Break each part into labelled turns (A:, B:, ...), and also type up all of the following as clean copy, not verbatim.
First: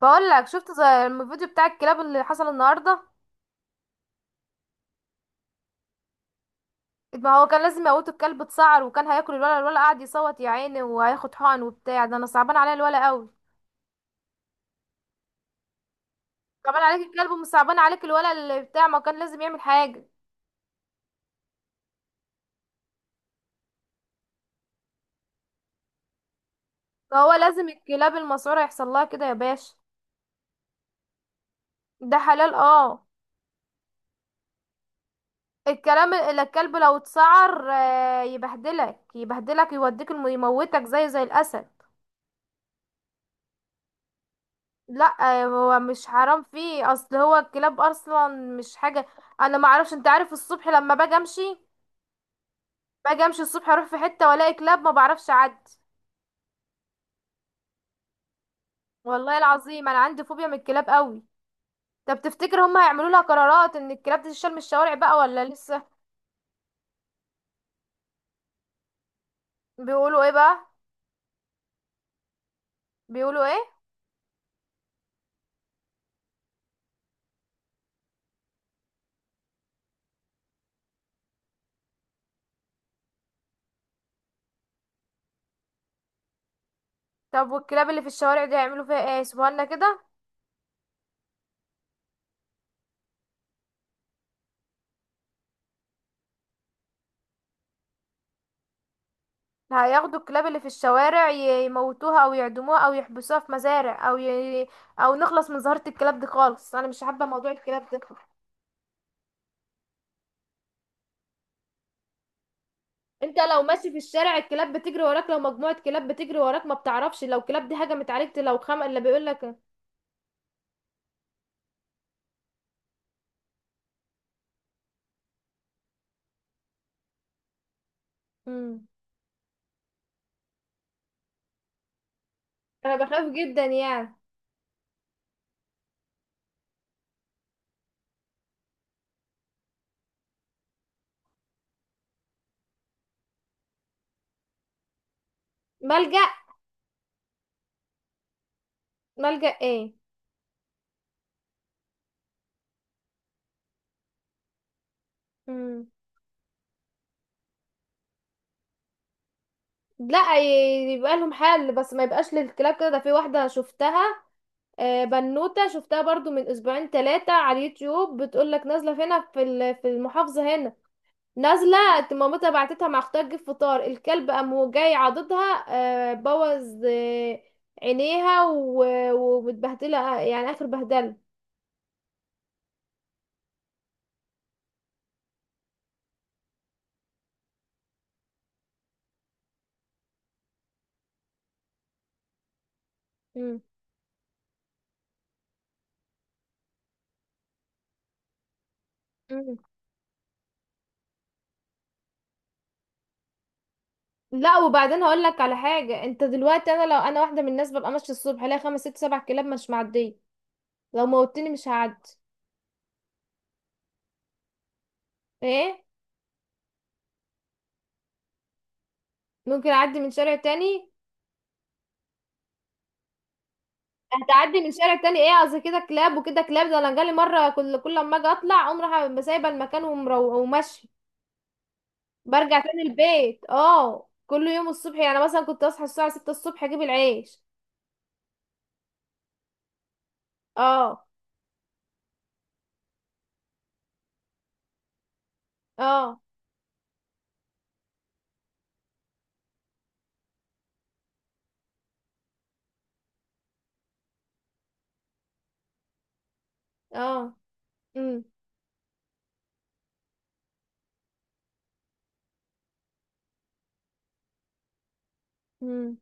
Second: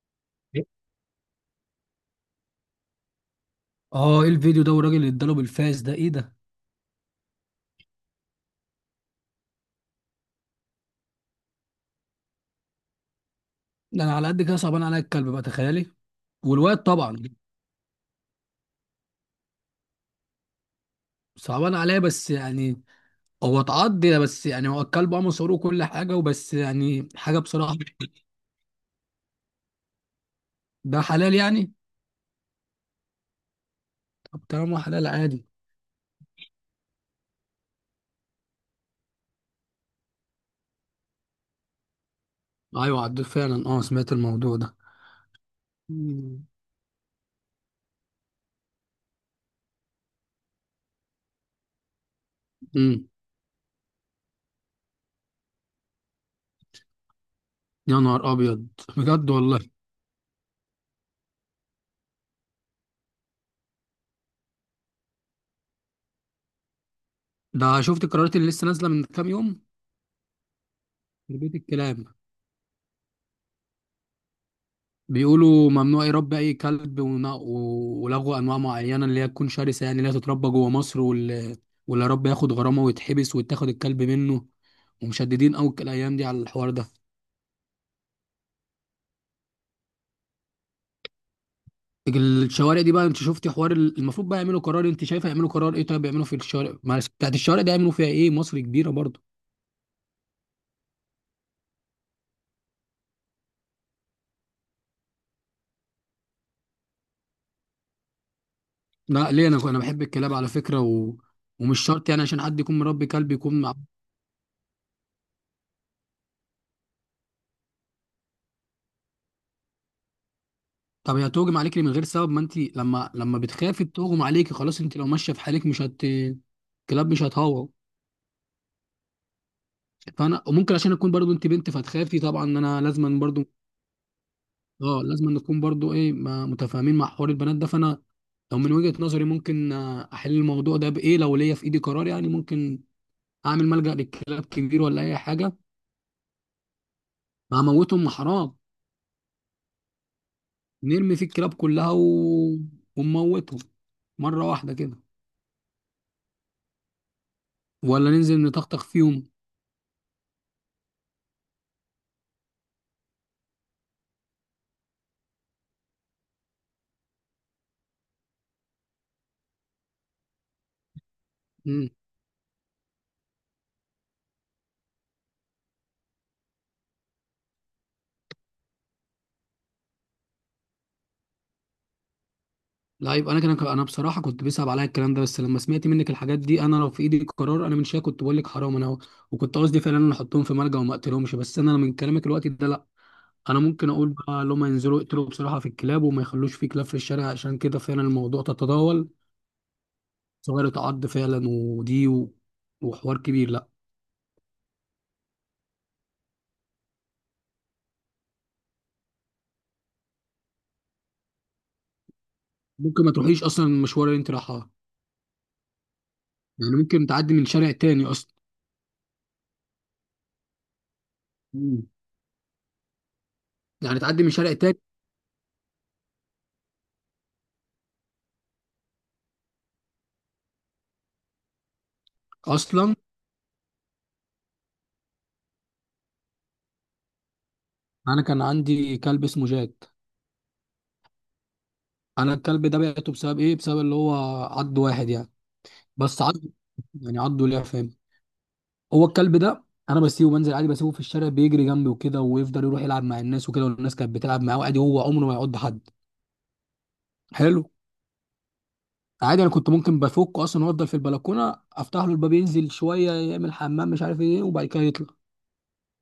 A: بقول لك
B: إيه؟
A: شفت زي الفيديو بتاع الكلاب اللي حصل النهارده.
B: اه ايه الفيديو ده والراجل اللي اداله بالفاس ده ايه ده.
A: ما هو كان لازم يموتوا الكلب اتسعر وكان هياكل الولا قاعد يصوت يا عيني وهياخد حقن وبتاع ده، انا صعبان عليا الولا قوي.
B: ده انا على قد كده صعبان عليا الكلب بقى، تخيلي.
A: صعبان
B: والواد
A: عليك
B: طبعا.
A: الكلب ومش صعبان عليك الولا اللي بتاع، ما كان لازم يعمل حاجه.
B: صعبان عليا بس يعني هو اتعض، بس يعني هو الكلب مصروه كل حاجه، وبس يعني
A: فهو
B: حاجه
A: لازم
B: بصراحه.
A: الكلاب المسعوره يحصل لها كده يا باشا.
B: ده حلال يعني.
A: ده حلال اه.
B: طب طالما حلال عادي.
A: الكلام اللي الكلب لو اتسعر يبهدلك يبهدلك يوديك يموتك زي الاسد.
B: ايوه عديت فعلا، اه سمعت الموضوع ده.
A: لا هو مش حرام
B: مم.
A: فيه اصل، هو الكلاب اصلا مش حاجه. انا ما اعرفش، انت عارف الصبح لما باجي امشي،
B: امم.
A: الصبح اروح في حته والاقي كلاب ما بعرفش اعدي.
B: يا نهار ابيض. بجد
A: والله
B: والله.
A: العظيم انا عندي فوبيا من الكلاب قوي. طب تفتكر هم هيعملوا لها قرارات ان الكلاب دي تشال من الشوارع بقى ولا لسه؟
B: ده شفت قرارات اللي لسه نازله من كام يوم.
A: بيقولوا ايه بقى؟
B: تربيه الكلاب
A: بيقولوا ايه؟
B: بيقولوا ممنوع يربي اي كلب ولغوا انواع معينه اللي هي تكون شرسه، يعني اللي هي تتربى جوه مصر، واللي رب ياخد غرامه ويتحبس ويتاخد الكلب منه، ومشددين قوي الايام دي على الحوار ده.
A: طب والكلاب اللي في الشوارع دي هيعملوا فيها ايه، سيبوها كده؟
B: الشوارع دي بقى، انت شفتي حوار المفروض بقى يعملوا قرار، انت شايفه يعملوا قرار ايه؟ طيب يعملوا في الشوارع، معلش بتاعت الشوارع ده يعملوا فيها ايه؟ مصر كبيره برضه.
A: هياخدوا الكلاب اللي في الشوارع يموتوها او يعدموها او يحبسوها في مزارع او نخلص من ظاهرة الكلاب دي خالص، انا مش حابة موضوع الكلاب ده.
B: لا ليه، انا بحب الكلاب على فكره، ومش شرط يعني عشان حد يكون مربي كلب
A: انت
B: يكون.
A: لو ماشي في الشارع الكلاب بتجري وراك، لو مجموعة كلاب بتجري وراك ما بتعرفش لو كلاب دي هجمت عليك، لو خم اللي بيقول لك.
B: طب هي تهجم عليكي من غير سبب؟ ما انت لما بتخافي تهجم عليكي، خلاص. انت لو ماشيه في حالك مش هت، كلاب مش هتهوى.
A: امم.
B: فانا وممكن عشان اكون برضو انت بنت فتخافي طبعا، ان انا
A: انا
B: لازما
A: بخاف
B: برضو،
A: جدا يعني.
B: اه لازما نكون برضو ايه متفاهمين مع حوار البنات ده. فانا لو من وجهة نظري ممكن، احل الموضوع ده بايه؟ لو ليا في ايدي قرار يعني، ممكن اعمل ملجأ للكلاب كبير ولا اي حاجه.
A: ملجأ.
B: ما هموتهم، ما حرام.
A: ملجأ ايه؟
B: نرمي فيه الكلاب كلها ونموتهم مره واحده كده.
A: امم.
B: ولا ننزل نطخطخ فيهم.
A: لا، يبقى لهم حل بس ما يبقاش للكلاب كده، ده في واحدة شفتها. بنوتة شفتها برضو من اسبوعين ثلاثة على اليوتيوب، بتقول لك نازلة هنا في في المحافظة هنا. نازله. مامتها بعتتها مع اختها تجيب فطار، الكلب قام جاي عضدها. بوظ عينيها ومتبهدله يعني اخر بهدله.
B: لا، يبقى انا كان انا بصراحه كنت بيصعب عليا الكلام ده، بس لما سمعت منك الحاجات دي، انا لو في ايدي قرار انا من شويه كنت بقول لك حرام، انا وكنت قصدي فعلا ان احطهم في ملجأ وما اقتلهمش، بس انا من كلامك الوقت ده لا. انا
A: مم.
B: ممكن اقول بقى لما ينزلوا يقتلوا بصراحه في الكلاب وما يخلوش في كلاب في الشارع، عشان كده فعلا الموضوع تتداول.
A: مم.
B: صغير تعض فعلا، ودي وحوار كبير، لا.
A: لا، وبعدين هقول لك على حاجه، انت دلوقتي انا لو انا واحده من الناس ببقى ماشيه الصبح الاقي خمس ست سبع كلاب مش معديه. لو موتني مش هعدي.
B: ممكن ما تروحيش اصلا المشوار اللي انت رايحاه.
A: ايه.
B: يعني ممكن تعدي من شارع تاني اصلا.
A: ممكن اعدي من شارع تاني.
B: مم. يعني تعدي من شارع
A: هتعدي من
B: تاني.
A: شارع تاني، ايه قصدي كده كلاب وكده كلاب، ده انا جالي مره كل لما اجي اطلع اقوم رايحه سايبه المكان وماشيه. برجع تاني
B: اصلا
A: البيت اه، كل يوم الصبح يعني مثلا كنت اصحى الساعة 6 الصبح اجيب العيش.
B: انا كان عندي كلب اسمه جاك.
A: اه،
B: انا الكلب ده بعته بسبب ايه؟ بسبب اللي هو عض واحد يعني.
A: اه،
B: بس عض. يعني عضه ليه، فاهم؟ هو الكلب ده انا بسيبه بنزل عادي، بسيبه في الشارع بيجري جنبي وكده، ويفضل يروح يلعب مع الناس وكده، والناس كانت بتلعب معاه عادي، هو عمره ما يعض حد.
A: اه.
B: حلو.
A: امم،
B: عادي، انا كنت ممكن بفكه اصلا وافضل في البلكونه، افتح له الباب ينزل شويه يعمل حمام مش عارف ايه، وبعد كده يطلع.
A: امم،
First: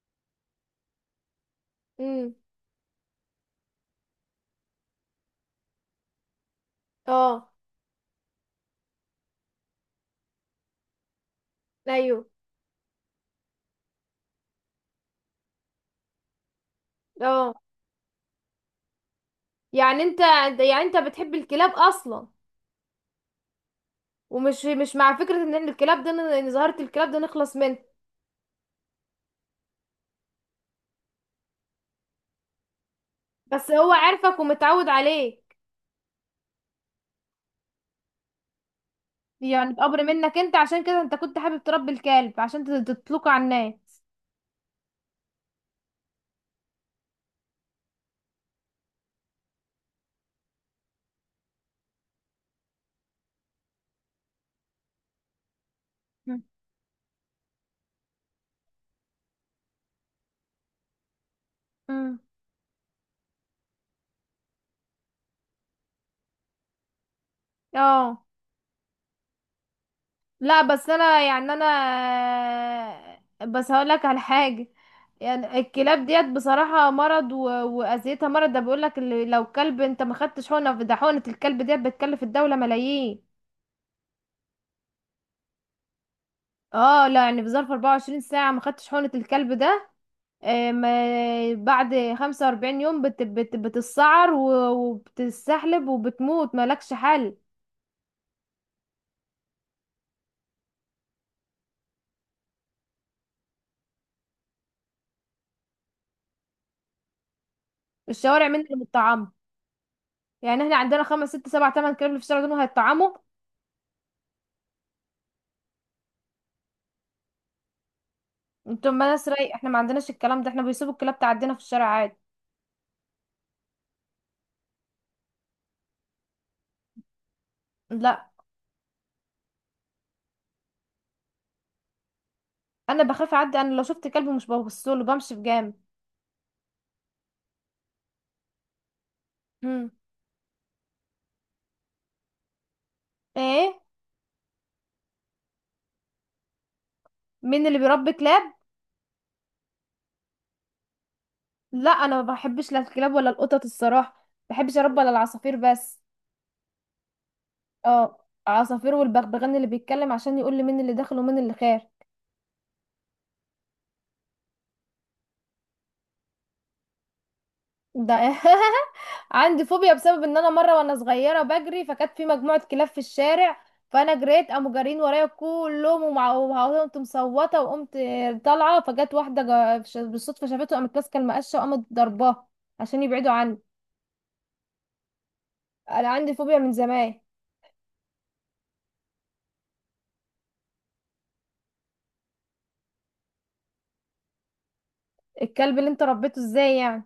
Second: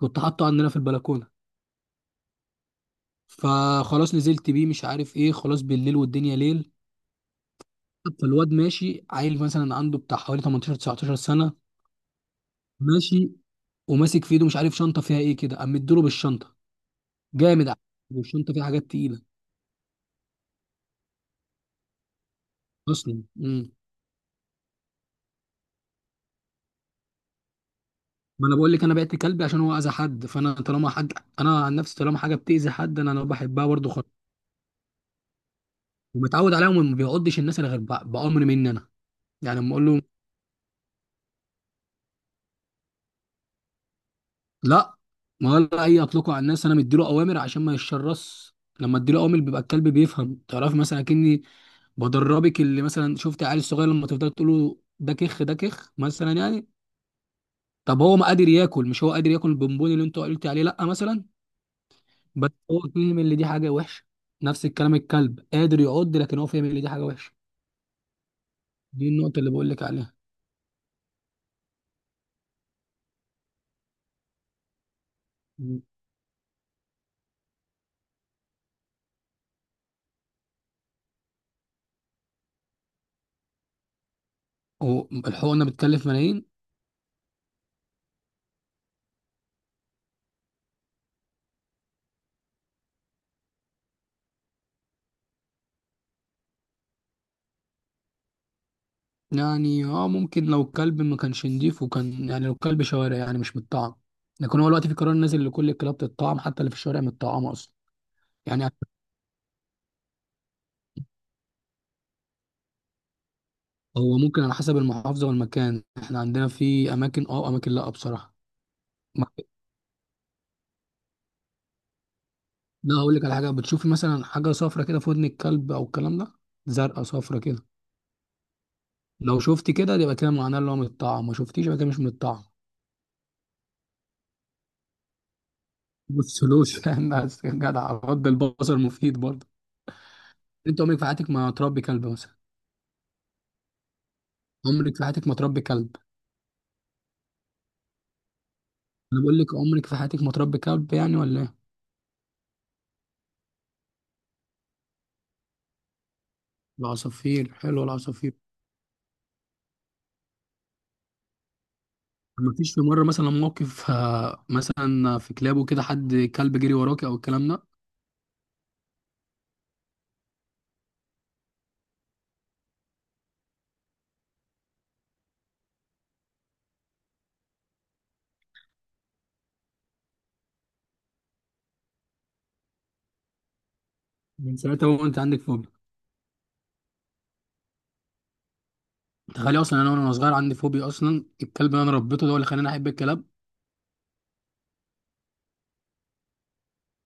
B: كنت حاطه عندنا في البلكونه.
A: امم.
B: فخلاص نزلت بيه مش عارف ايه، خلاص بالليل والدنيا ليل.
A: اه.
B: فالواد ماشي عيل مثلا عنده بتاع حوالي 18 19 سنه،
A: ايوه.
B: ماشي وماسك في ايده مش عارف شنطه فيها ايه كده، قام مديله بالشنطه
A: اه.
B: جامد على فكرة، والشنطه فيها حاجات تقيله.
A: يعني انت يعني انت بتحب الكلاب اصلا.
B: اصلا، امم.
A: ومش مش مع فكرة ان إحنا الكلاب ده، ان ظاهرة الكلاب ده نخلص منه.
B: ما انا بقول لك انا بعت كلبي عشان هو اذى حد، فانا طالما حد، انا عن نفسي طالما حاجه بتاذي حد انا بحبها
A: بس
B: برضه
A: هو
B: خالص.
A: عارفك ومتعود عليك.
B: ومتعود عليها، وما بيعضش الناس الا غير بامر مني انا. يعني لما
A: يعني
B: اقول له
A: بأمر منك انت، عشان كده انت كنت حابب تربي الكلب عشان تطلقه على الناس.
B: لا، ما ولا اي اطلقه على الناس، انا مديله اوامر عشان ما يتشرس. لما اديله اوامر بيبقى الكلب بيفهم، تعرف؟ مثلا اكني بدربك، اللي مثلا شفت عيال الصغير لما تفضل تقول له ده كخ ده كخ مثلا
A: مم.
B: يعني. طب هو ما قادر ياكل؟ مش هو قادر ياكل البونبون اللي انت قلت عليه؟ لا مثلا.
A: مم.
B: بس هو فهم ان دي حاجه وحشه. نفس الكلام، الكلب قادر يعض، لكن هو فاهم ان دي حاجه وحشه.
A: اه.
B: دي النقطه اللي بقول لك عليها.
A: لا بس انا يعني انا. بس هقول لك على حاجه. يعني
B: مم.
A: الكلاب ديت بصراحه مرض واذيتها مرض، ده بيقول لك اللي لو كلب انت ما خدتش حقنه، ده حقنه الكلب ديت بتكلف الدوله ملايين.
B: هو الحقنه بتكلف ملايين؟
A: اه لا، يعني في ظرف 24 ساعه ما خدتش حقنه الكلب ده. ما بعد 45 يوم بتتسعر وبتستحلب وبتموت مالكش حل.
B: يعني ممكن لو الكلب ما كانش نضيف، وكان يعني لو الكلب شوارع يعني مش متطعم. لكن هو دلوقتي في قرار نازل لكل الكلاب تتطعم، حتى اللي في الشوارع متطعمه اصلا.
A: الشوارع مين
B: يعني
A: اللي متطعمه؟ يعني احنا عندنا خمس ست سبع تمن كلاب اللي في الشارع دول هيتطعموا.
B: هو ممكن على حسب المحافظه والمكان، احنا عندنا في اماكن، لا بصراحه.
A: انتوا ناس رايق، احنا ما عندناش الكلام ده، احنا بيسيبوا الكلاب تعدينا في الشارع عادي.
B: لا هقول لك على حاجه، بتشوفي مثلا حاجه صفرة كده في ودن الكلب او الكلام ده، زرقاء صفرة كده.
A: لا
B: لو شفت كده يبقى كده معناه اللي هو من الطعام، ما شفتيش يبقى كده مش من الطعام.
A: انا بخاف اعدي، انا لو شفت كلب مش ببصله بمشي بجامد.
B: بصلوش، فاهم؟ بس يا جدع رد البصر مفيد برضه.
A: هم.
B: انت عمرك في حياتك ما تربي كلب مثلا؟
A: ايه.
B: عمرك في حياتك ما تربي كلب؟
A: مين اللي بيربي كلاب؟
B: انا بقول لك عمرك في حياتك ما تربي كلب يعني، ولا ايه؟
A: لا انا ما بحبش لا الكلاب ولا القطط، الصراحه ما بحبش اربي الا العصافير بس.
B: العصافير، حلو
A: اه،
B: العصافير.
A: عصافير والبغبغان اللي بيتكلم عشان يقول لي مين اللي داخل ومين اللي خارج.
B: ما فيش في مره مثلا موقف، مثلا في كلابه كده حد كلب جري وراك او الكلام ده؟
A: ده عندي فوبيا بسبب ان انا مره وانا صغيره بجري، فكانت في مجموعه كلاب في الشارع، فانا جريت قاموا جارين ورايا كلهم، وقمت مصوته وقمت طالعه، فجت واحده بالصدفه شافته، قامت ماسكه المقشه وقامت ضرباه عشان يبعدوا عني.
B: من ساعتها وانت عندك فوبيا.
A: انا عندي فوبيا من زمان.
B: تخيل اصلا انا وانا صغير عندي فوبيا اصلا، الكلب اللي انا ربيته ده هو اللي خلاني احب الكلاب.
A: الكلب اللي انت ربيته ازاي يعني؟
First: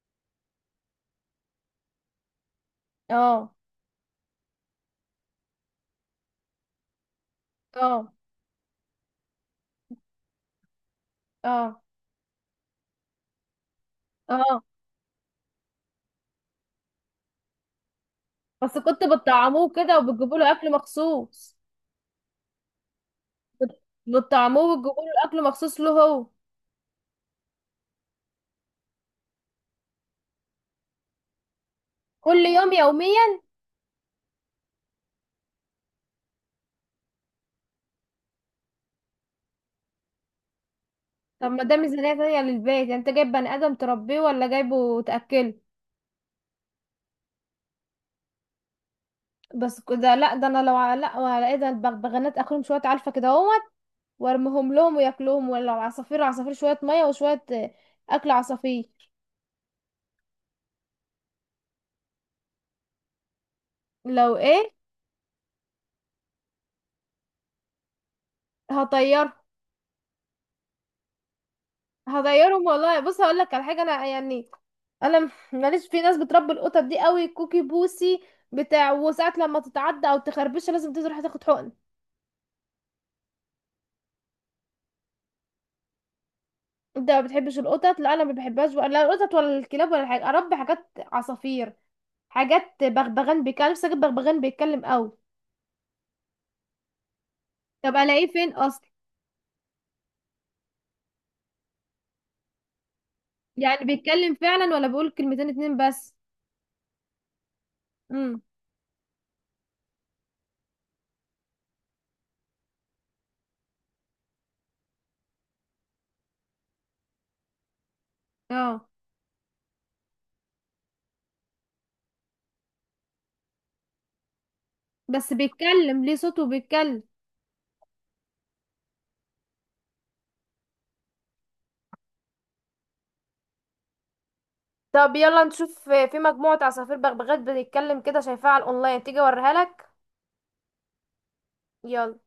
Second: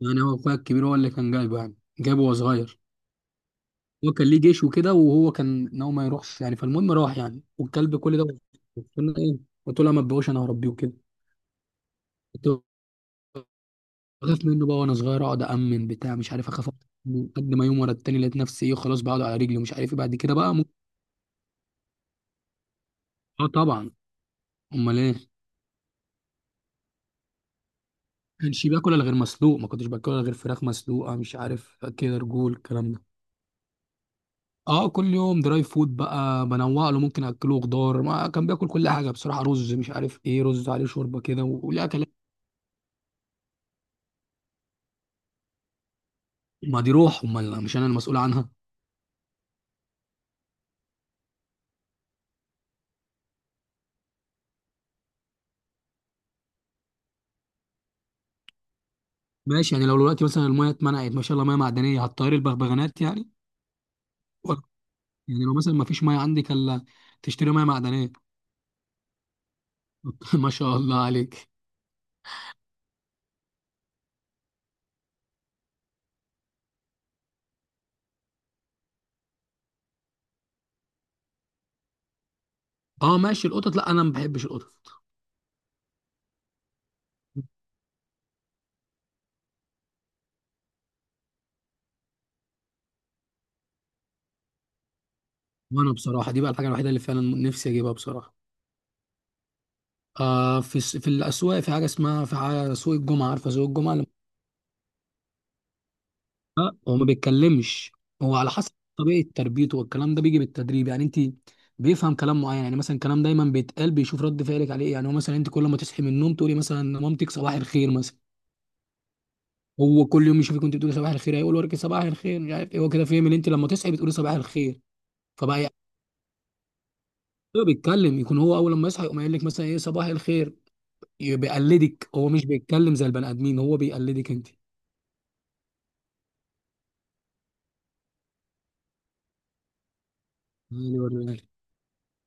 B: يعني هو اخويا الكبير هو اللي كان جايبه، يعني جايبه وهو صغير.
A: اه.
B: هو كان ليه جيش وكده، وهو كان ان هو ما يروحش يعني، فالمهم راح يعني، والكلب
A: اه.
B: كل ده. قلت له ايه؟ قلت له لا ما تبقوش، انا هربيه وكده.
A: اه.
B: كنت بخاف
A: اه.
B: منه بقى وانا صغير، اقعد امن بتاع مش عارف اخاف. من قد ما يوم ورا التاني لقيت نفسي ايه،
A: بس
B: خلاص
A: كنت
B: بقعد على رجلي
A: بتطعموه
B: ومش عارف ايه،
A: كده
B: بعد كده
A: وبتجيبوا له
B: بقى ممكن.
A: اكل مخصوص؟
B: اه طبعا.
A: بتطعموه
B: امال
A: وبتجيبوا
B: ايه؟ ما
A: له اكل مخصوص له هو.
B: كانش باكل الا غير مسلوق، ما كنتش باكل الا غير فراخ مسلوقه، مش عارف كده
A: كل
B: رجول
A: يوم
B: الكلام ده.
A: يوميا.
B: اه كل يوم دراي فود بقى بنوع له، ممكن اكله خضار، ما كان بياكل كل حاجه بصراحه، رز مش عارف ايه، رز عليه شوربه كده
A: طب ما ده
B: وليه اكلات.
A: ميزانية تانية للبيت، يعني انت جايب بني ادم تربيه ولا جايبه تأكله؟
B: ما دي روح، امال مش انا المسؤول عنها.
A: بس كده لا، ده انا لو على لا وعلى ايه، ده البغبغانات اكلهم شوية علفة كده اهوت وارميهم لهم وياكلوهم، ولو عصافير، عصافير شوية مية وشوية اكل عصافير.
B: ماشي، يعني لو دلوقتي مثلا الميه اتمنعت ما شاء الله، ميه معدنيه هتطير البغبغانات يعني،
A: لو
B: و-
A: ايه؟
B: يعني لو مثلا ما فيش ميه عندك الا تشتري ميه معدنيه.
A: هطير.
B: ما شاء الله عليك.
A: هطيرهم والله، بص هقول لك على حاجة انا يعني. انا ماليش في ناس بتربي القطط دي قوي، كوكي بوسي بتاع، وساعات لما تتعدى او تخربشها لازم تروح تاخد حقن.
B: اه ماشي، القطط لا انا ما بحبش القطط.
A: انت ما بتحبش القطط؟ لا انا ما بحبهاش ولا القطط ولا الكلاب ولا حاجه، اربي حاجات عصافير، حاجات بغبغان بيتكلم، بس أكيد بغبغان بيتكلم قوي.
B: وانا بصراحه دي بقى الحاجه الوحيده اللي فعلا نفسي اجيبها
A: طب الاقيه
B: بصراحه.
A: فين اصلا؟
B: آه في في الاسواق، في حاجه اسمها، في حاجه سوق الجمعه، عارفه سوق
A: يعني
B: الجمعه؟
A: بيتكلم فعلا ولا بيقول كلمتين اتنين بس؟
B: هو ما بيتكلمش. هو
A: امم.
B: على حسب طبيعة تربيته، والكلام ده بيجي بالتدريب يعني، انت بيفهم كلام معين، يعني مثلا كلام دايما بيتقال بيشوف رد فعلك عليه إيه. يعني هو مثلا انت كل ما تصحي من النوم تقولي مثلا مامتك صباح الخير مثلا.
A: اه.
B: هو كل يوم يشوفك كنت بتقولي صباح الخير، هيقول وراك صباح الخير مش عارف ايه، هو كده فاهم ان انت لما تصحي بتقولي صباح الخير.
A: بس
B: فبقى يعني
A: بيتكلم ليه صوته بيتكلم؟
B: هو بيتكلم، يكون هو اول لما يصحى يقوم قايل لك مثلا ايه صباح الخير، بيقلدك، هو مش بيتكلم زي البني ادمين، هو بيقلدك
A: طب يلا نشوف في مجموعة عصافير بغبغات بتتكلم كده شايفاها على الأونلاين تيجي أوريها لك.
B: انت.
A: يلا.